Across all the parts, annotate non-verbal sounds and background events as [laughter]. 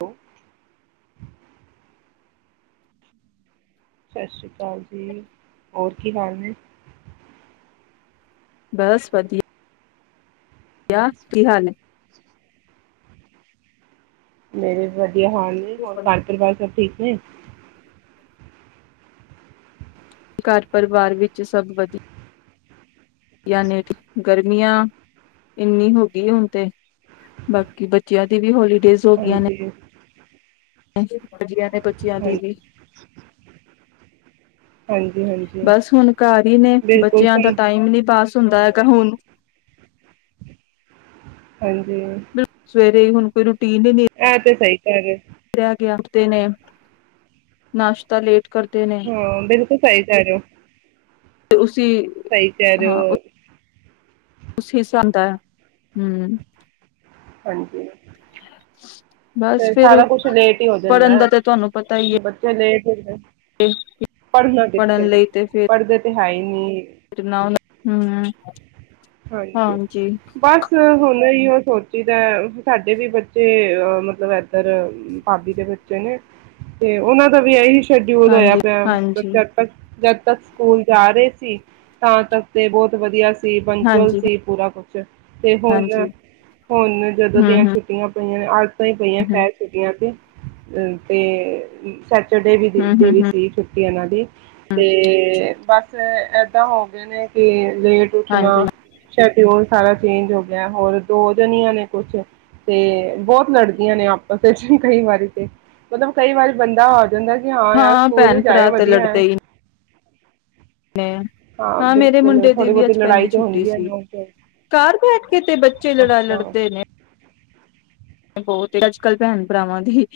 ਹੈ ਸਤਿ ਸ੍ਰੀ ਅਕਾਲ ਜੀ ਹੋਰ ਕੀ ਹਾਲ ਨੇ ਬਸ ਵਧੀਆ ਵਿਆ ਕੀ ਹਾਲ ਹੈ ਮਰੇ ਬ ਵਧਆ ਹਾਲ ਨੇ ਹੋਰ ਘਰ ਪਰਿਵਾਰ ਸਭ ਠੀਕ ਹਮ ਘਰ ਪਰਿਵਾਰ ਵਿੱਚ ਸਗ ਵਧੀਆ ਯਾਨੀ ਗਰਮੀਆਂ ਇੰਨੀ ਹੋ ਗਈ ਹੁਣ ਤੇ ਬਾਕੀ ਬੱਚਿਆਂ ਦੀ ਵੀ ਹੋਲੀ ਹਾਂਜੀ ਹ ਬੱਚਿਆਂ ਦੀ ਵੀ ਹਾਂਜੀ ਹਾਂਜੀ ਹਾਂਜੀ ਬਸ ਹੁਣ ਘਰ ਹੀ ਨੇ ਬਿਲਕੁਲ ਬੱਚਿਆਂ ਦਾ ਸਹੀ ਟਾਈਮ ਨੀ ਪਾਸ ਹੁੰਦਾ ਹੈਗਾ ਕੁਣ ਹਾਂਜੀ ਹੁ ਕੋਈੁ ਆਹ ਤੇ ਸਹੀ ਹੈ ਿਆ ਗਿਆਤੇ ਨੇ ਨਾਸ਼ਤਾ ਲੇਟ ਕਰਦੇ ਨੇ ਹਾਂ ਬਿਲਕੁਲ ਸਹੀ ਕਰਓ ਤੇ ਉਸ ਸਹੀ ਚਾਰ ਉਸ ਹਿਸਾ ਦਾ ਹਮ ਹਾਂਜੀ [inaudible] ਬਸ ਤੇ ਫਿਰ ਸਾਰਾ ਕੁਛ ਲੇਟ ਹੀ ਹੋ ਪੜ੍ਹਨ ਦਾ ਤਾਂ ਤੁਹਾਨੂੰ ਪਤਾ ਹੀ ਹੈ ਹੀ ਪੜ੍ਹਨਾ ਪੜ੍ਹਨ ਕਿਥੇ ਲਈ ਤੇ ਫਿਰ ਪੜ੍ਹਦੇ ਤੇ ਹੈ ਹੀ ਨਹੀਂੀ ਨਾ ਹਮ ਹਾਂਜੀ ਬਸ ਹੁਣ ਹੀ ਉਹ ਸੋਚੀਦਾ ਸਾਡੇ ਵੀ ਬੱਚੇ ਅਹ ਮਤਲਬ ਮਤਲਬ ਇਧਰ ਭਾਬੀ ਦੇ ਬੱਚੇ ਨੇ ਤੇ ਉਹਨਾਂ ਦਾ ਵੀ ਇਹੀ ਸ਼ਡਿਊਲ ਹੋਇਆ ਹਾਂਜੀ ਪਿਆ ਮਤਲਬ ਹਾਂਜੀ ਜਦ ਤੱਕ ਜਦ ਤੱਕ ਸਕੂਲ ਜਾ ਰਹੇ ਸੀ ਤਾਂ ਤੱਕ ਤੇ ਬਹੁਤ ਵਧੀਆ ਸੀ। ਪੰਚੁਲ ਹਾਂਜੀ ਸੀ ਪੂਰਾ ਕੁਛ ਤੇ ਹੁਣ ਹਾਂਜੀ ਹੁਣ ਜਦੋਂ ਹੂੰ ਦੀਆਂ ਹੂੰ ਛੁੱਟੀਆਂ ਪਈਆ [unintelligible] ਬਈਆਂ ਹੂੰ ਕਹਿ ਸੀਡੀਆਂ ਸੀ। ਆ ਤੇ ਸੈਚਰਡੇ ਵੀ ਹੂੰ ਦਿੱਤੀ ਹੂੰ ਵੀ ਹੂੰ ਸੀ ਛੁੱਟੀ ਇਹਨਾਂ ਦੀ, ਹੂੰ ਤੇ ਬਸ ਫਿਰ ਏਦਾਂ ਹੋ ਗਏ ਨੇ, ਕਿ ਲੇਟ ਉੱਠਣਾ, ਹਾਂਜੀ ਸੈ਼ਡੀਓਲ ਸਾਰਾ ਚੇਂਜ ਹੋ ਗਿਆ ਹੈ, ਹੋਰ ਦੋ ਜਣੀਆਂ ਨੇ ਕੁਛ ਤੇ ਬਹੁਤ ਲੜ ਦੀਆ ਨੇ ਆਪਸ ਚ ਕਈ ਵਾਰੀ ਤੇ, ਮਤਲਬ ਕਈ ਵਾਰੀ ਬੰਦਾ ਕਹਿੰਦਾ ਜੀ, ਹਾਂ ਯਾਰ ਸਕੂਲ ਹੀ ਭੈਣ ਜਾਏ ਭਰਾ ਤੇ ਵਧੀਆ ਲੜਦੇ ਹੈ। ਹੀ ਹਾਂ ਮੇਰੇ ਬਿਲਕੁਲ ਮੁੰਡੇ ਦੀ ਥੋੜ੍ਹੀ ਵੀ ਬਹੁਤੀ ਅੱਜ ਲੜਾਈ ਪਹਿਲੀ ਤੇ ਛੁੱਟੀ ਹੁੰਦੀ ਹੈ ਸੀ। ਨੋਕ ਝੋਕ। ਘਰ ਬੈਠ ਕੇ ਤੇ ਬੱਚੇ ਲੜਾਈ ਅੱਛਾ ਲੜਦੇ ਨੇ। ਬਹੁਤ ਹੀ ਅੱਜ ਕੱਲ ਭੈਣ ਭਰਾਵਾਂ ਦੀ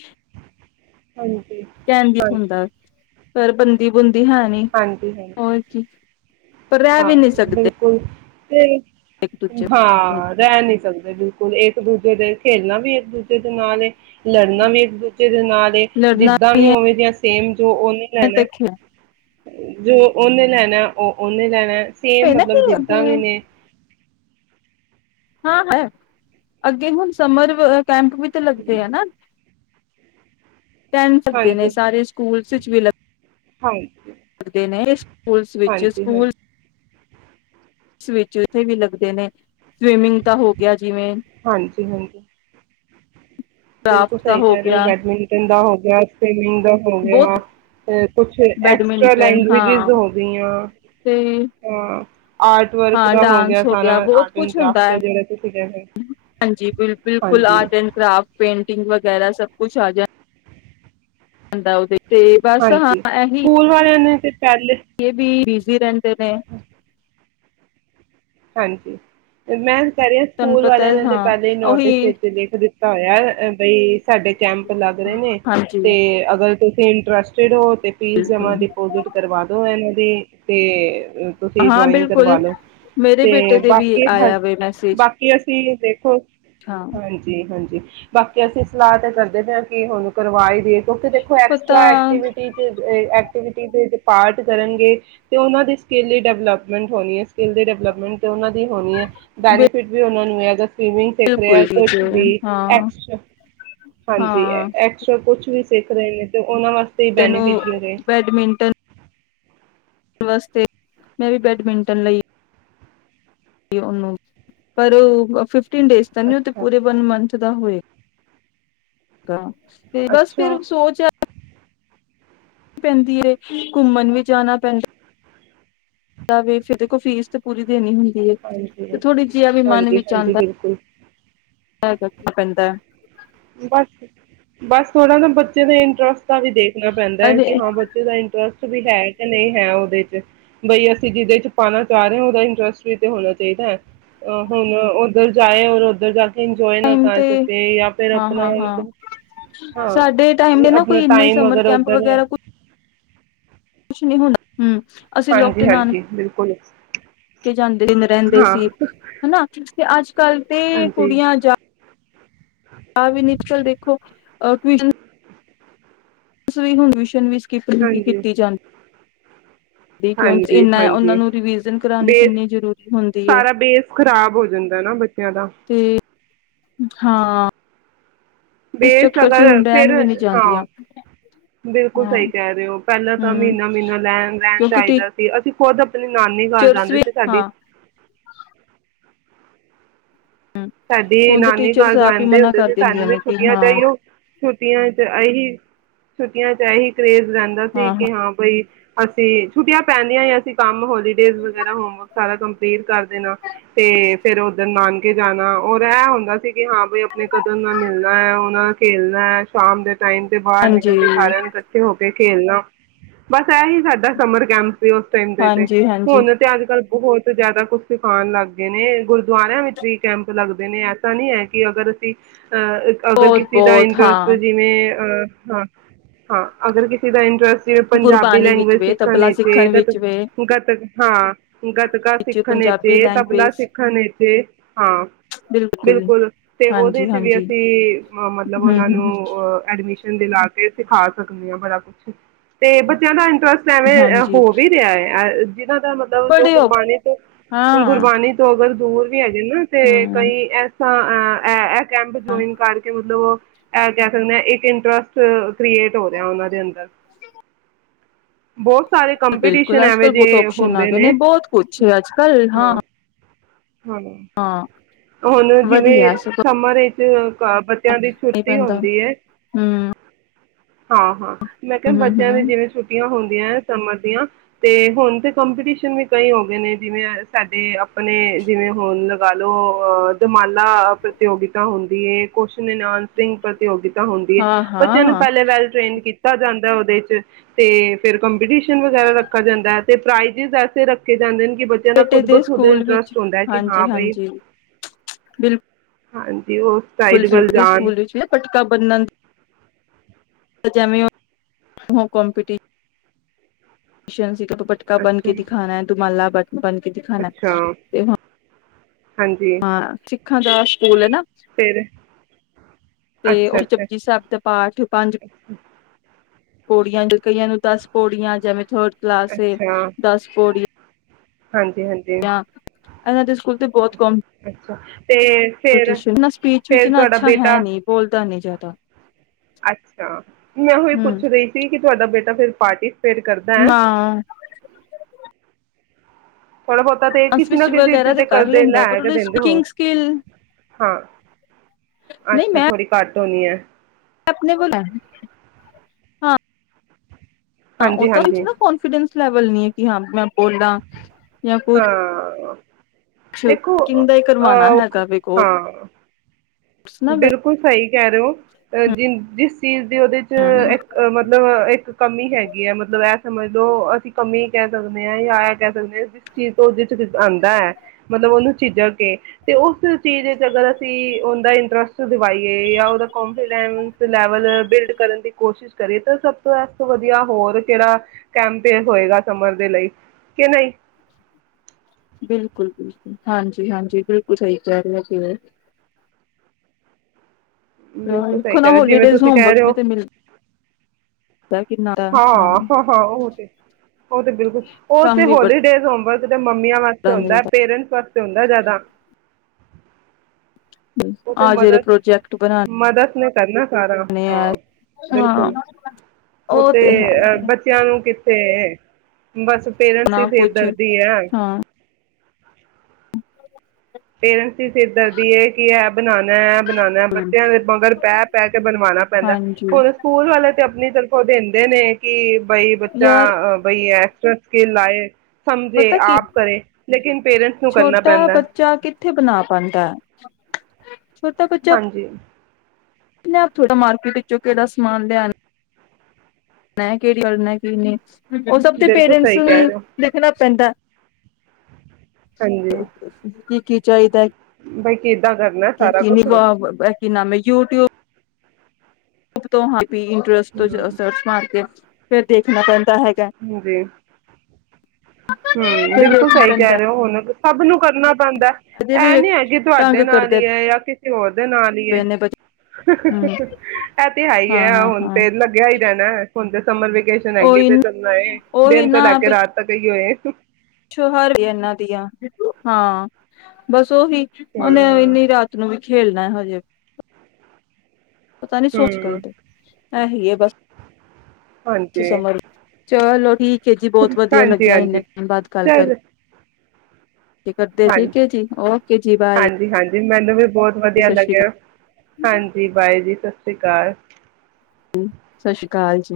ਹਾਂਜੀ-ਹਾਂਜੀ। ਫਿਰ ਬੰਦੀ ਬੁੰਦੀ ਦੀ ਹੈ ਣੀ, ਹੋਰ ਕੀ ਪਰ ਰਹਿ ਹਾਂ ਵੀ ਨਹੀਂ ਸਕਦੇ। ਬਿਲਕੁਲ ਇੱਕ ਦੂਜੇ [unintelligible] ਹਾਂ, ਰਹਿ ਨਹੀਂ ਸਕਦੇ ਬਿਲਕੁਲ ਇਹ ਇੱਕ ਦੂਜੇ ਦੇ ਖੇਲਣਾ ਵੀ ਇੱਕ ਦੂਜੇ ਦੇ ਨਾਲ ਏ। ਲੜਨਾ ਵੀ ਇੱਕ ਦੂਜੇ ਦੇ ਨਾਲ ਏ, ਜਿੱਦਾਂ ਵੀ ਉਵੇਂ ਦੀਆਂ ਸੇਮ ਸੋ ਉਹਨੂੰ ਹੀ ਹੈ ਲਿਆਨਾ ਤੇ ਏ। ਖੇ ਜੋ ਉਹਨੇ ਲੈਣਾ ਹੈ, ਉਹ ਉਹਨੇ ਲੈਣਾ ਹੈ। ਸੇਮ ਨਾ ਕਿ ਮਤਲਬ ਅੱਗੇ ਜਿੱਦਾਂ ਵੀ ਨੇ। [unintelligible] ਹਾਂ ਹੈ। ਅੱਗੇ ਹੁਣ ਸਮਰ ਵਗੈਰਾ ਕੈਂਪ ਵੀ ਤੇ ਲੱਗਦੇ ਆ ਨਾ। ਕਹਿਨ ਸਕਦੇ ਨੇ ਹਾਂਜੀ ਸਾਰੇ ਸਕੂਲ ਸਿਚ ਵੀ ਲੱ ਹਾਂਜੀ। ਕਰਦੇ ਨੇ ਇਸ ਸਕੂਲਸ ਵਿੱਚ ਹਾਂਜੀ ਹਾਂਜੀ ਸਕੂਲ ਸਵਿਚ ਉੱਥੇ ਵੀ ਲੱਗਦੇ ਨੇ। ਸਵੀਮਿੰਗ ਤਾਂ ਹੋ ਗਿਆ ਜਿਵੇਂ ਹਾਂਜੀ ਹਾਂਜੀ ਬਿਲਕੁਲ ਕਰਾਫਟ ਦਾ ਸਹੀ ਕਹਿ ਰਹੇ ਹੋ, ਗਿਆ ਬੈਡਮਿੰਟਨ ਦਾ ਹੋ ਗਿਆ, ਸਵਿਮਿੰਗ ਦਾ ਹੋ ਗਿਆ ਬਹੁਤ ਤੇ ਕੁਛ ਐਕਸਟਰਾ ਬੈਡਮਿੰਟਨ ਹਾਂ ਲੈਂਗੁਏਜਿਜ ਹੋ ਗਈਆਂ ਤੇ ਹਾਂ। ਆਰਟ ਵਰਕ ਹਾਂ ਦਾ ਡਾਂਸ ਹੋ ਸਾਰਾ ਗਿਆ ਬਹੁਤ ਆਰਟ ਐਂਡ ਕੁਛ ਕਰਾਫਟ ਹੁੰਦਾ ਦਾ ਹੈ, ਜਿਹੜਾ ਤੁਸੀਂ ਕਹਿੰਦੇ ਹਾਂਜੀ ਬਿਲਕੁਲ ਹਾਂਜੀ, ਆਰਟ ਐਂਡ ਕਰਾਫਟ ਪੇਂਟਿੰਗ ਵਗੈਰਾ ਸਭ ਕੁਛ ਆ ਜਾ। ਹੁੰਦਾ ਉਹਦੇ ਤੇ ਬਸ ਹਾਂ ਹਾਂਜੀ ਇਹੀ ਸਕੂਲ ਵਾਲਿਆਂ ਨੇ ਤੇ ਪਹਿਲੇ ਇਹ ਵੀ ਵੀਰਨ ਤੇ ਨੇ ਹਾਂਜੀ ਤੇ ਮੈਂ ਕਰਿਆ ਤੁਹਾਨੂੰ ਸਕੂਲ ਪਤਾ ਵਾਲਿਆਂ ਹੈ ਨੇ ਤੇ ਹਾਂ ਪਹਿਲੇ ਹੀ ਨੋਟਿਸ ਉਹੀ ਦੇ ਲਿਖ ਦਿੱਤਾ। ਕਾਕਾ ਹੋਇਆ ਬਈ ਸਾਡੇ ਕੈਂਪ ਲੱਗ ਰਹੇ ਨੇ ਹਾਂਜੀ ਤੇ ਅਗਰ ਤੁਸੀਂ ਇੰਟਰਸਟਿਡ ਹੋ? ਤੇ ਫੀਸ ਜਮਾਂ ਬਿਲਕੁਲ ਡਿਪੋਜਿਟ ਕਰਵਾ ਦੋ ਇਹਨੂੰ ਤੇ ਤੇ, ਤੇ ਤੁਸੀਂ ਹਾਂ ਜੁਆਇਨ ਕਰਵਾ ਬਿਲਕੁਲ ਲੋ। ਮੇਰੇ ਤੇ ਬੇਟੇ ਦੇ ਵੀ ਬਾਕੀ ਹ ਆਇਆ ਵੇ ਮੈਸੇਜ ਬਾਕੀ ਅਸੀਂ ਦੇਖੋ ਹਾਂ ਹਾਂਜੀ- ਹਾਂਜੀ, ਬਾਕੀ ਅਸੀਂ ਸਲਾਹ ਤੇ ਕਰਦੇ ਪਏ ਹਾਂ ਕਿ ਹੁਣ ਕਰਵਾ ਹੀ ਦੇ ਤੁਸੀਂ ਦੇਖੋ ਪਤਾ ਐਕਸਟਰਾ ਐਕਟੀਵਿਟੀ ਤੇ ਐਕ ਐਕਟੀਵਿਟੀ ਪਾਰਟ ਕਰਨਗੇ ਤੇ ਉਹਨਾਂ ਦੀ ਸਕਿੱਲ ਦੀ ਡਿਵਲਪਮੈਂਟ ਹੋਣੀ ਹੈ ਸਕਿੱਲ ਦੀ ਡਿਵਲਪ ਉਹਨਾਂ ਦੀ ਹੋਣੀ ਹੈ ਬੈਨੀਫਿਟ ਵੀ ਉਹਨਾਂ ਨੂੰ ਹੈ ਇਹਦਾ ਸਵੀਮਿੰਗ ਸਿੱਖ ਰਿਹਾ ਬਿਲਕੁਲ ਕੁਛ ਟੀਚਰ ਵੀ ਹਾਂ। ਐਕਸ ਹਾਂਜੀ ਹਾਂ ਐਕਸਟਰਾ ਕੁਛ ਵੀ ਸਿੱਖ ਰਹੇ ਨੇ ਤੇ ਓਹ ਤੇ ਤੈਨੂੰ ਬੈਡਮਿੰਟਨ ਵਾਸਤੇ ਮੈਂ ਵੀ ਬੈਡਮਿੰਟਨ ਲਈ ਉਹਨੂੰ ਪਰ ਫਿਫ ਏਟੀਨ ਡੇਜ਼ ਤਾਂ ਨੀ ਉਹ ਅੱਛਾ ਪੂਰੇ ਵਨ ਮੰਥ ਦਾ ਹੋਏ ਗਾ- ਤੇ ਬਸ ਅੱਛਾ ਫਿਰ ਸੋਚ ਆ ਪੈਂਦੀ ਘੁੰਮਣ ਵੀ ਜਾਣਾ ਪੈਂਦਾ ਜਾਵੇ ਫਿਰ ਦੇਖੋ ਫੀਸ ਤੇ ਪੂਰੀ ਦੇਣੀ ਹੁੰਦੀ ਹਾਂਜੀ ਤੇ ਥੋੜ੍ਹੀ ਜਿਹਾ ਵੀ ਮਨ ਹਾਂਜੀ ਵਿੱਚ ਹਾਂਜੀ ਆਉਂਦਾ ਬਿਲਕੁਲ [inaudible] ਪੈਂਦਾ ਬਸ ਬਸ ਥੋੜਾ ਨਾ ਬੱਚੇ ਦਾ ਇੰਟਰਸਟ ਤਾਂ ਵੀ ਦੇਖਣਾ ਪੈਂਦਾ ਹੈ ਕਿ ਅਰੇ ਹਾਂ ਬੱਚੇ ਦਾ ਇੰਟਰਸਟ ਵੀ ਹੈ ਕਿ ਨਹੀਂ ਹੈ ਉਹਦੇ ਚ ਬਈ ਅਸੀਂ ਜਿਹਦੇ ਚ ਪਾਉਣਾ ਚਾਹ ਰਹੇ ਉਹਦਾ ਇੰਟਰਸਟ ਵੀ ਤੇ ਹੋਣਾ ਚਾਹੀਦਾ ਹੈ। ਅ ਹੁਣ ਉੱਧਰ ਜਾਏ ਔਰ ਉੱਧਰ ਜਾਕੇ ਇੰਜੋਏ ਨਾ ਟਾਈਮ ਕਰ ਤੇ ਸਕੇ ਜਾਂ ਫਿਰ ਆਪ ਹਾਂ ਹਾਂ ਸਾਡੇ ਟਾਈਮ ਦੇ ਨਾ ਆਪਣਾ ਕੋਈ ਇੰਨੇ ਟਾਈਮ ਸਮਰ ਅਗਰ ਕੈਂਪ ਉੱਧਰ ਵਗੈਰਾ ਕੁਝ ਕੁਛ ਨਹੀਂ ਹੋਣਾ ਹਮ, ਅਸੀਂ ਲੋਕ ਤੇ ਹਾਂਜੀ ਨਾਨ ਹਾਂਜੀ ਬਿਲਕੁਲ ਕੇ ਜਾਂਦੇ ਰਹਿੰਦੇ ਹਾਂ ਸੀ ਹਨਾ ਤੇ ਅੱਜ ਕੱਲ ਤੇ ਹਾਂਜੀ ਕੁੜੀਆਂ ਜਾ [unintelligible] ਤੁ ਵੀ ਹੁਣ ਵਿਸ਼ਨ ਵੀ ਕਿ ਕੀ ਹਾਂਜੀ ਕੀਤੀ ਜਾਂਦੀ ਕਿਉਂਕਿ ਹਾਂਜੀ ਇੰਨਾ ਹਾਂਜੀ ਉਹਨਾਂ ਨੂੰ ਰਿਵੀਜ਼ਨ ਕਰਾਣੀ ਬੇਸ ਕਿੰਨੀ ਜ਼ਰੂਰੀ ਹੁੰਦੀ ਹੈ ਸਾਰਾ ਬੇਸ ਖ਼ਰਾਬ ਹੋ ਜਾਂਦਾ ਨਾ ਬੱਚਿਆਂ ਦਾ ਤੇ ਹਾਂ ਇਸ ਬੇਸ ਚੱਕਰ ਚ ਅਗਰ ਹੁਣ ਰਹਿਣ ਫਿਰ ਵੀ ਨੀ ਹਾਂ ਜਾਂਦੀਆਂ ਬਿਲਕੁਲ ਹਾਂ ਸਹੀ ਕਹਿ ਰਹੇ ਹੋ ਪਹਿਲਾਂ ਤਾਂ ਹੂੰ ਮਹੀਨਾ ਮਹੀਨਾ ਰੈਣ ਰੈਣ ਕਿਉਂਕਿ ਜਾਈਦਾ ਸੀ ਅਸੀਂ ਉਹਦਾ ਆਪਣੀ ਨਾਨੀ ਘਰ ਟੀਚਰਸ ਜਾਂਦੇ ਵੀ ਸੀ ਸਾਡੀ ਹਾਂ ਸਾਡੀ ਹੁਣ ਤਾਂ ਨਾਨੀ ਟੀਚਰਸ ਘਰ ਆਪ ਹੀ ਜਾਂਣਦੇ ਮਨਾ ਹੁੰਦੇ ਕਰ ਸੀ ਸਾਨੂੰ ਦਿੰਦੀਆਂ ਵੀ ਨੇ ਕਿ ਛੁੱਟੀਆਂ ਚ ਹਾਂ ਆਈ ਹੋ ਛੁੱਟੀਆਂ ਚ ਆਹੀ ਛੁੱਟੀਆਂ ਚ ਇਹੀ ਕਰੇਜ਼ ਰਹਿੰਦਾ ਸੀ ਕਿ ਹਾਂ ਬਾਈ ਅਸੀਂ ਛੁੱਟੀਆਂ ਪੈਂਦੀਆਂ ਹੀ ਅਸੀਂ ਕੰਮ ਹੋਲੀਡੇਜ਼ ਵਗੈਰਾ ਹੋਮਵਰਕ ਸਾਰਾ ਕੰਪਲੀਟ ਕਰ ਦੇਣਾ ਤੇ ਫਿਰ ਉੱਧਰ ਨਾਨਕੇ ਜਾਣਾ ਔਰ ਇਹ ਹੁੰਦਾ ਸੀ ਕਿ ਹਾਂ ਬਈ ਆਪਣੇ ਕਜ਼ਨ ਨਾਲ ਮਿਲਣਾ ਹੈ, ਉਹਨਾਂ ਨਾਲ ਖੇਲਣਾ ਹੈ, ਸ਼ਾਮ ਦੇ ਟਾਈਮ ਤੇ ਬਾਹਰ ਨਿਕਲ ਹਾਂਜੀ ਕੇ ਸਾਰਿਆਂ ਇਕੱਠੇ ਹੋ ਕੇ ਖੇਲਣਾ ਬਸ ਇਹ ਹੀ ਸਾਡਾ ਸਮਰ ਕੈਂਪ ਉਸ ਟਾਈਮ ਦੇ ਤੇ ਹਾਂਜੀ ਹਾਂਜੀ ਹੁਣ ਤੇ ਅੱਜ ਕੱਲ ਹੋਹੁਤ ਜ਼ਿਆਦਾ ਕੁਛ ਸਿਖਾਉਣ ਲੱਗ ਗਏ ਨੇ ਗੁਰਦੁਆਰੇ ਫਰੀ ਕੈਂਪ ਲੱਗਦਾ ਨੇ ਐਸਾ ਨਹੀ ਹੈ ਕਿ ਅਗਰ ਅਸੀਂ ਅ ਅਗਰ ਬਹੁਤ ਕਿਸੇ ਦਾ ਬਹੁਤ ਇੰਟਰਸਟ ਹਾਂ ਜਿਵੇਂ ਹਾਂ ਹਾਂ ਅਗਰ ਕਿਸੇ ਦਾ ਇੰਟਰਸਟ ਜਿਵੇ ਪੰਜਾਬੀ ਗੁਰਬਾਣੀ ਵਿੱਚ ਲੈਂਗੁਏਜ ਵੇ, ਤਬਲਾ ਸਿੱਖਣ ਚ ਗਤ ਵਿੱਚ ਵੇ, ਗਤ ਹਾਂ। ਗਦਕਾ ਵਿੱਚ ਸਿੱਖਨ ਏ ਪੰਜਾਬੀ ਚ ਤਬਲਾ ਲੈਂਗੁਏਜ ਸਿੱਖਨ ਣੇ ਚ। ਹਾਂ, ਬਿਲਕੁਲ ਤੇ ਔ ਦੇ ਚ ਵੀ ਹਾਂਜੀ-ਹਾਂਜੀ, ਅਸੀਂ ਮਤਲਬ ਔ ਨਾਂ ਨੂੰ ਹੂੰ-ਹੂੰ, ਅ ਐਡਮਿਸ਼ਨ ਦਿਲਾ ਕੇ ਸਿਖਾ ਸਕਦੇ ਹਾਂ। ਬੜਾ ਕੁਛ ਤੇ ਬੱਚਿਆਂ ਦਾ ਟੈਸਟ ਐਵੇਂ ਅ ਹਾਂਜੀ ਹੋ ਵੀ ਰਿਹਾ ਹੈ। ਜੀਦਾ ਮਤਲਬ ਜੋ ਬੜੇ ਗੁਰਬਾਣੀ ਤੋਂ, ਹਾਂ, ਗੁਰਬਾਣੀ ਤੋਂ ਅਗਰ ਦੂਰ ਵੀ [unintelligible] ਤੇ ਹੂੰ ਕਈ ਏ। ਹਾਂ ਆ ਏ ਏ ਕੈਂਪ ਜੋਇਨ ਕਰਕੇ ਮਤਲਬ ਅ ਏ ਕਹਿ ਸਕਦੇ ਹਾਂ ਇੱਕ ਇੰਟਰਸਟ ਕ੍ਰੀਏਟ ਹੋ ਰਿਹਾ ਔਨਾਂ ਦੇ ਅੰਦਰ ਬਹੁਤ ਸਾਰੇ ਕੰਪੀਟੀਸ਼ਨ ਬਿਲਕੁਲ ਐਵੇਂ ਅੱਜ-ਕੱਲ ਬਹੁਤ ਜਿਹੇ ਔਪਸ਼ਨ ਆ ਹੁੰਦੇ ਗਏ ਨੇ, ਬਹੁਤ ਕੁੱਛ ਏ ਅੱਜ ਕੱਲ ਹਾਂ। ਹਾਂ। ਹਾਂ ਹੁਣ ਜਿਵੇਂ ਵਧੀਆ ਸਗੋਂ ਸਮਰ ਇੰਚ ਚ ਬੱਚਿਆਂ ਦੀ ਨੀ ਛੁੱਟੀ ਪੈਂਦਾ ਹੁੰਦੀ ਏ। ਹੂੰ, ਹਾਂ, ਹਾਂ। ਮੈਂ ਕਿਹਾ ਬੱਚਿਆਂ ਦੀ ਹੂੰ-ਹੂੰ ਜਿਵੇਂ ਛੁੱਟੀਆਂ ਹੁੰਦੀਆਂ ਹੈ, ਸਮਰ ਦੀਆਂ। ਤੇ ਹੁਣ ਤੇ ਕੰਪੀਟੀਸ਼ਨ ਵੀ ਕਈ ਹੋ ਗਏ ਨੇ ਜਿਵੇਂ ਸਾਡੇ ਆਪਣੇ ਜਿਵੇਂ ਹੁਣ ਆਲੋ ਦਮਾਲਾ ਪ੍ਰਤਯੋਗਿਤਾ ਹੁੰਦੀ ਹੈ। ਕੌਸ਼ਨ ਐਨ ਅਨਸਰਿੰਗ। ਪ੍ਰਤਿਯੋਗੀਤਾ ਹੁੰਦੀ ਹੈ, ਬੱਚਿਆਂ ਨੂੰ ਹਾਂ-ਹਾਂ ਪਹਿਲੇ ਦਾ ਟ੍ਰੇਨ ਕੀਤ ਕੀਤਾ ਜਾਂਦਾ ਔਦੇ ਚ ਤੇ ਫਿਰ ਕੰਪੀਟੀਸ਼ਨ ਵਗੈਰਾ ਰੱਖਿਆ ਜਾਂਦਾ ਹੈ। ਤੇ ਪ੍ਰਾਈਜ਼ਸ ਐਸੇ ਰੱਖੇ ਜਾਂਦੇ ਨੇ ਕਿ ਬੱਚਿਆਂ ਦਾ ਬੇਟੇ ਖੁਦ ਬ ਦੇ ਖੁਦ ਇੰਟਰਸਟ ਹੁੰਦਾ ਹੈ ਕਿ ਹਾਂ ਬਾਈ ਬਿਲ ਹਾਂਜੀ। ਉਸ ਖੁਲ ਸਾਈਡ ਫਿਰ ਵੱਲ ਦੇ ਜਾਣ ਸਕੂਲ ਵਿੱਚ ਪਟਕਾ ਬੰਨਣ [unintelligible] ਜੇਂਵੇਂ ਔ ਹੋ ਕੰਪੀਟੀ ਸ਼ ਸੀ ਦੁ ਪਟਕਾ ਬਣ ਅੱਛਾ ਕੇ ਦਿਖਾਣਾ, ਦੁਮਾਲਾ ਬ ਬਣ ਕੇ ਦਿਖਾਣਾ ਅੱਛਾ ਤੇ ਹੁਣ ਹਾਂਜੀ ਹਾਂ ਸਿੱਖਾਂ ਦਾ ਸਕੂਲ ਹੈ ਨਾ ਫਿਰ ਤੇ ਅੱਛਾ ਉਹ ਅੱਛਾ ਚਪਜੀ ਸਾਹਿਬ ਦਾ ਪਾਠ ਪੰਜ ਪੌੜੀਆਂ ਜ ਕਈਆਂ ਨੂੰ ਦਸ ਪੌੜੀਆਂ ਜਿਵੇਂ ਕਲਾਸੇ ਅੱਛਾ ਦਸ ਪੋੜ ਹਾਂਜੀ ਹਾਂਜੀ ਇਹਨਾਂ ਦੇ ਸਕੂਲ ਤੇ ਬਹੁਤ ਅੱਛਾ ਅਤੇ ਫਿਰ ਸਪੀਚ ਵਿਚ ਫਿਰ ਨਾ ਤੁਹਾਡਾ ਅੱਾ ਹੈ ਬੇਟਾ ਨੀ ਬੋਲਦਾ ਨੀਦਾ ਤਾਂ ਅੱਛਾ ਮੈਂ ਉਹੀ ਹੂੰ ਪੁੱਛ ਰਹੀ ਸੀ ਤੁਹਾਡਾ ਬੇਟਾ ਫਿਰ ਪਾਰਟੀ ਪੇਟ ਕਰਦਾ ਹੈ ਨਾ ਥੋੜਾ ਬਹੁਤਾ ਤੇ ਕਿਸੇ ਨਾ ਸਪੀਚ ਕਿਸੇ ਚ ਚ ਵਗੈਰਾ ਤੇ ਕਰ ਕਰਦੇ ਲੈਂਦਾ ਲੈ ਪਰ ਕੇ ਉਹਦੀ ਦਿੰਦੇ ਹੋ ਸਪੀਕਿੰਗ ਸਕਿੱਲ ਹਾਂ ਨਹੀਂ ਅੱਛਾ ਮੈਂ ਥੋੜੀ ਘੱਟ ਸੋਨੀਆ ਆਪਣੇ ਬੋਲਾ ਹਾਂ ਹਾਂ ਉਹ ਹਾਂਜੀ ਤਾਂ ਵਿੱਚ ਹਾਂਜੀ ਨਾ ਕਨਫੀਡੈਂਸ ਲੈਵਲ ਨ ਹੈ ਕਿ ਹਾਂ ਮੈਂ ਬੋਲਾਂ ਜਾਂ ਕੁਛ ਹਾਂ ਦੇਖੋ ਸਪੀਕਿੰਗ ਦਾ ਹੀ ਕਰਵਾਣਾ ਅ ਹੈਗਾ ਵੀ ਹਾਂ ਕੋਰਸ ਨਾ ਹੂੰ ਬਿਲਕੁਲ ਸਹੀ ਕਹਿ ਰਹੇ ਹੋ ਅ ਜਿ ਜਿਸ ਚੀਜ਼ ਦੀ ਉਹਦੇ ਚ ਇੱਕ ਮਤਲਬ ਇੱਕ ਕਮੀ ਹੈਗੀ ਹੈ ਮਤਲਬ ਸਮਝ ਲੋ ਅਸੀਂ ਕਮੀ ਕਹਿ ਸਕਦੇ ਹਾਂ ਜਾਂ ਆਇਆ ਕਹਿ ਸਕਦੇ ਹਾਂ ਜਿਸ ਚੀਜ਼ ਤੋਂ ਜਿਸ ਆਉਂਦਾ ਹੈ ਮਤਲਬ ਉਹਨੂੰ ਚੀਜ਼ਾਂ ਕੇ ਤੇ ਉਸ ਚੀਜ਼ ਵਿੱਚ ਅਗਰ ਅਸੀਂ ਉਹਦਾ ਤਰਸਤ ਦਿਵਾਈਏ ਜਾਂ ਉਹਦਾ ਕੋਂਨਫੀਡੈਂਸ ਲੈਵਲ ਬਿਲਡ ਕਰਨ ਦੀ ਕੋਸ਼ਿਸ਼ ਕਰੀਏ ਤਾਂ ਸਭ ਤੋਂ ਇਸ ਤੋਂ ਵਧੀਆ ਹੋਰ ਕਿਹੜਾ ਕੈਂਪ ਹੋਏਗਾ ਸਮਰ ਦੇ ਲਈ ਕਿ ਨਹੀਂ ਬਿਲਕੁਲ ਬਿਲਕੁਲ ਹਾਂਜੀ ਹਾਂਜੀ ਬਿਲਕੁਲ ਸਹੀ ਕਹਿ ਰਿਹਾ ਸੀ ਬਿਲਕੁਲ ਸਹੀ ਖੋ ਨਾ ਕਹਿ ਰਹੇ ਜਿਵੇਂ ਹੋਲੀਡੇਜ਼ ਤੁਸੀਂ ਕਹਿ ਹੋਮਵਰਕ ਰਹੇ ਵੀ ਹੋ ਤੇ ਮਿਲ ਹਾਂ ਹਾਂ ਹਾਂ ਉਹ ਤੇ ਉਹ ਤੇ ਬਿਲਕੁਲ ਉਹ ਕੰਮ ਤੇ ਵੀ ਬੜਾ ਹੋਲੀਡੇਜ਼ ਉਮਬਰ ਮੰਮੀਆਂ ਵਾਸਤੇ ਹੁੰਦਾ ਮਿਲਦਾ ਪੇਰੈਂਟਸ ਵਾਸਤੇ ਹੁੰਦਾ ਜਿਆਦਾ ਉਹ ਤੇ ਆਹ ਜਿਹੜੇ ਮਦਰ ਪ੍ਰੋਜੈਕਟ ਬਣਾਣੇ ਮਦਰ ਨੇ ਕਰਨਾ ਸਾਰਾ ਆ ਹਾਂ ਹਾਂ ਬਿਲਕੁਲ ਉਹ ਤੇ ਹੈ ਅ ਹੀ ਹੈ ਬੱਚਿਆਂ ਨੂੰ ਕਿ ਥੇ ਬਸ ਪੇਰੈਂਟਸ ਦੀ ਨਾ ਸਿਰ ਕੁਛ ਦਰਦੀ ਹੈ। ਹਾਂ ਪੇਰੈਂਟਸ ਦੀ ਸਿਰ ਦਰਰਦੀ ਹੈ ਕਿ ਇਹ ਬਣਾਣਾ ਹੈ ਬਣਾਣਾ ਬੱਚਿਆਂ ਦੇ ਬਗਰ ਪੈ ਪੈ ਕੇ ਬਣਵਾਣਾ ਪੈਂਦਾ ਹਾਂਜੀ ਹੁਣ ਸਕੂਲ ਵਾਲੇ ਤੇ ਨੀ ਤੇ ਉਹ ਦਿੰਦੇ ਨੇ ਕਿ ਬਈ ਬੱਚਾ ਯਾਰ ਅ ਬਈ ਐ। ਸਕੇ ਲਾਏ। ਆਪ ਸਮਝੇ, ਪਤਾ ਕੀ ਕਰੇ ਲੇਕਿਨ ਪੇਰੈਂਟਸ ਨੂੰ ਕਰਨਾ ਛੋਟਾ ਪੈਂਦਾ ਹੈ। ਬੱਚਾ ਕਿੱਥੇ ਬਣਾ ਪਾਦਾ ਐ। ਛੋਟਾ ਬੱਚਾ ਹਾਂਜੀ ਪੰਜਾਬ ਥਹਾਡਾ ਮਾਰਕੀਟ ਵਿਚੋਂ ਕਿਹੜਾ ਸਮਾਨ ਲਿਆਣਾ ਮੈਂ ਕਿਹੜੀ ਗੱਲ ਐ। ਕੀ ਨੀ ਉਹ ਸਭ ਦੇ ਬਿਲਕੁਲ ਪੇਰੈਂਟਸ ਸਹੀ ਨੂੰ ਕਹਿ ਹੀ ਰਹੇ ਹੋ ਦੇਖਣਾ ਪੈਂਦਾ ਐ। ਹਾਂਜੀ ਕੀ ਕੀ। ਚਾਹੀਦਾ ਏ। [unintelligible] ਸਾਰਾ ਕੁਛ ਹਮ [unintelligible] ਕੀ ਨਾਮ ਯੂਟਿਉਬ ਤੋ ਹਾ ਪੀ ਇੰਟਰਸਟ ਤੋਂ ਸਰਚ ਮਾਰਕਿਟ ਫਿਰ ਦੇਖਣਾ ਪੈਂਦਾ ਹੈਗਾ ਹਾਂਜੀ। ਹੂੰ, ਫਿਰ ਬਿਲਕੁਲ ਵੇਖਣਾ ਸਹੀ ਕਹਿ ਪੈਂਦਾ ਰਹੇ ਹੋ ਹੁਣ। ਸਭ ਨੂੰ ਕਰਨਾ ਬਣਦਾ। ਅਜੇ ਵੀ ਇਹ ਨੀ ਹੈ ਕਿ ਤੰਗ ਤੁਹਾਡੇ ਨਾਲ ਕਰਦੇ ਹੀ ਹੈ ਜਾਂ ਕਿਸੇ ਹੋਰ ਦੇ ਨਾਲ ਹੀ ਹੈ। ਪਏ ਨੇ ਬੱਚੇ ਹਮ ਇਹ ਤੇ ਹੈ ਹੀ ਹਾਂ ਹੈ ਹਾਂ ਹੁਣ ਹਾਂ ਤੇ ਲੱਗਿਆ ਹੀ ਰਹਿਣਾ ਹੈ। ਹੁੰਦੇ। ਸਮਰ ਵੇਕੇਸ਼ਨ ਹੈਗੀ ਉਹੀ ਤੇ ਚੱਲਣਾ ਈ ਏ। ਦਿਨ ਤੋਂ ਲੈ ਕੇ ਰਾਤ ਤੱਕ ਇਹੀਓ ਏ। [inaudible] ਪਿਛੋ ਹਰ ਇਹਨਾਂ ਦੇ ਆਂ, ਹਾਂ। ਬੱਸ ਉਹੀ ਉਹਨੇ ਹੂੰ ਇੰਨੀ ਰਾਤ ਨੂੰ ਵੀ ਖੇਲਣਾ ਹਜੇ। [inaudible] ਪਤਾ ਨਹੀਂ ਸੋਚ ਹੂੰ ਕਰਦੇ ਐ ਏਹੀ ਐ ਬੱਸ। ਉੱਤੋਂ ਹਾਂਜੀ ਸਮਰ ਚਲੋ। ਓਕੇ ਜੀ, ਬੋਤ ਵਧੀਆ ਹਾਂਜੀ ਲੱਗਿਆ ਇੰਨੇ ਹਾਂਜੀ ਦਿਨ ਬਾਦ ਗੱਲ ਕਰਕੇ। ਚਲ [unintelligible] ਠੀਕ ਹੈ ਜੀ, ਓਕੇ ਜੀ ਬਾਏ। ਜੀ ਮੈਨੂੰ ਵੀ ਬੋਤ ਵਧੀਆ ਸਤਿ ਸ਼੍ਰੀ ਅਕਾਲ ਲੱਗਿਆ। ਹਾਂਜੀ ਬਾਏ ਜੀ ਸਰ। ਸ਼੍ਰੀ ਕਾਲ। ਸਤਿ ਸ੍ਰੀ ਅਕਾਲ ਜੀ।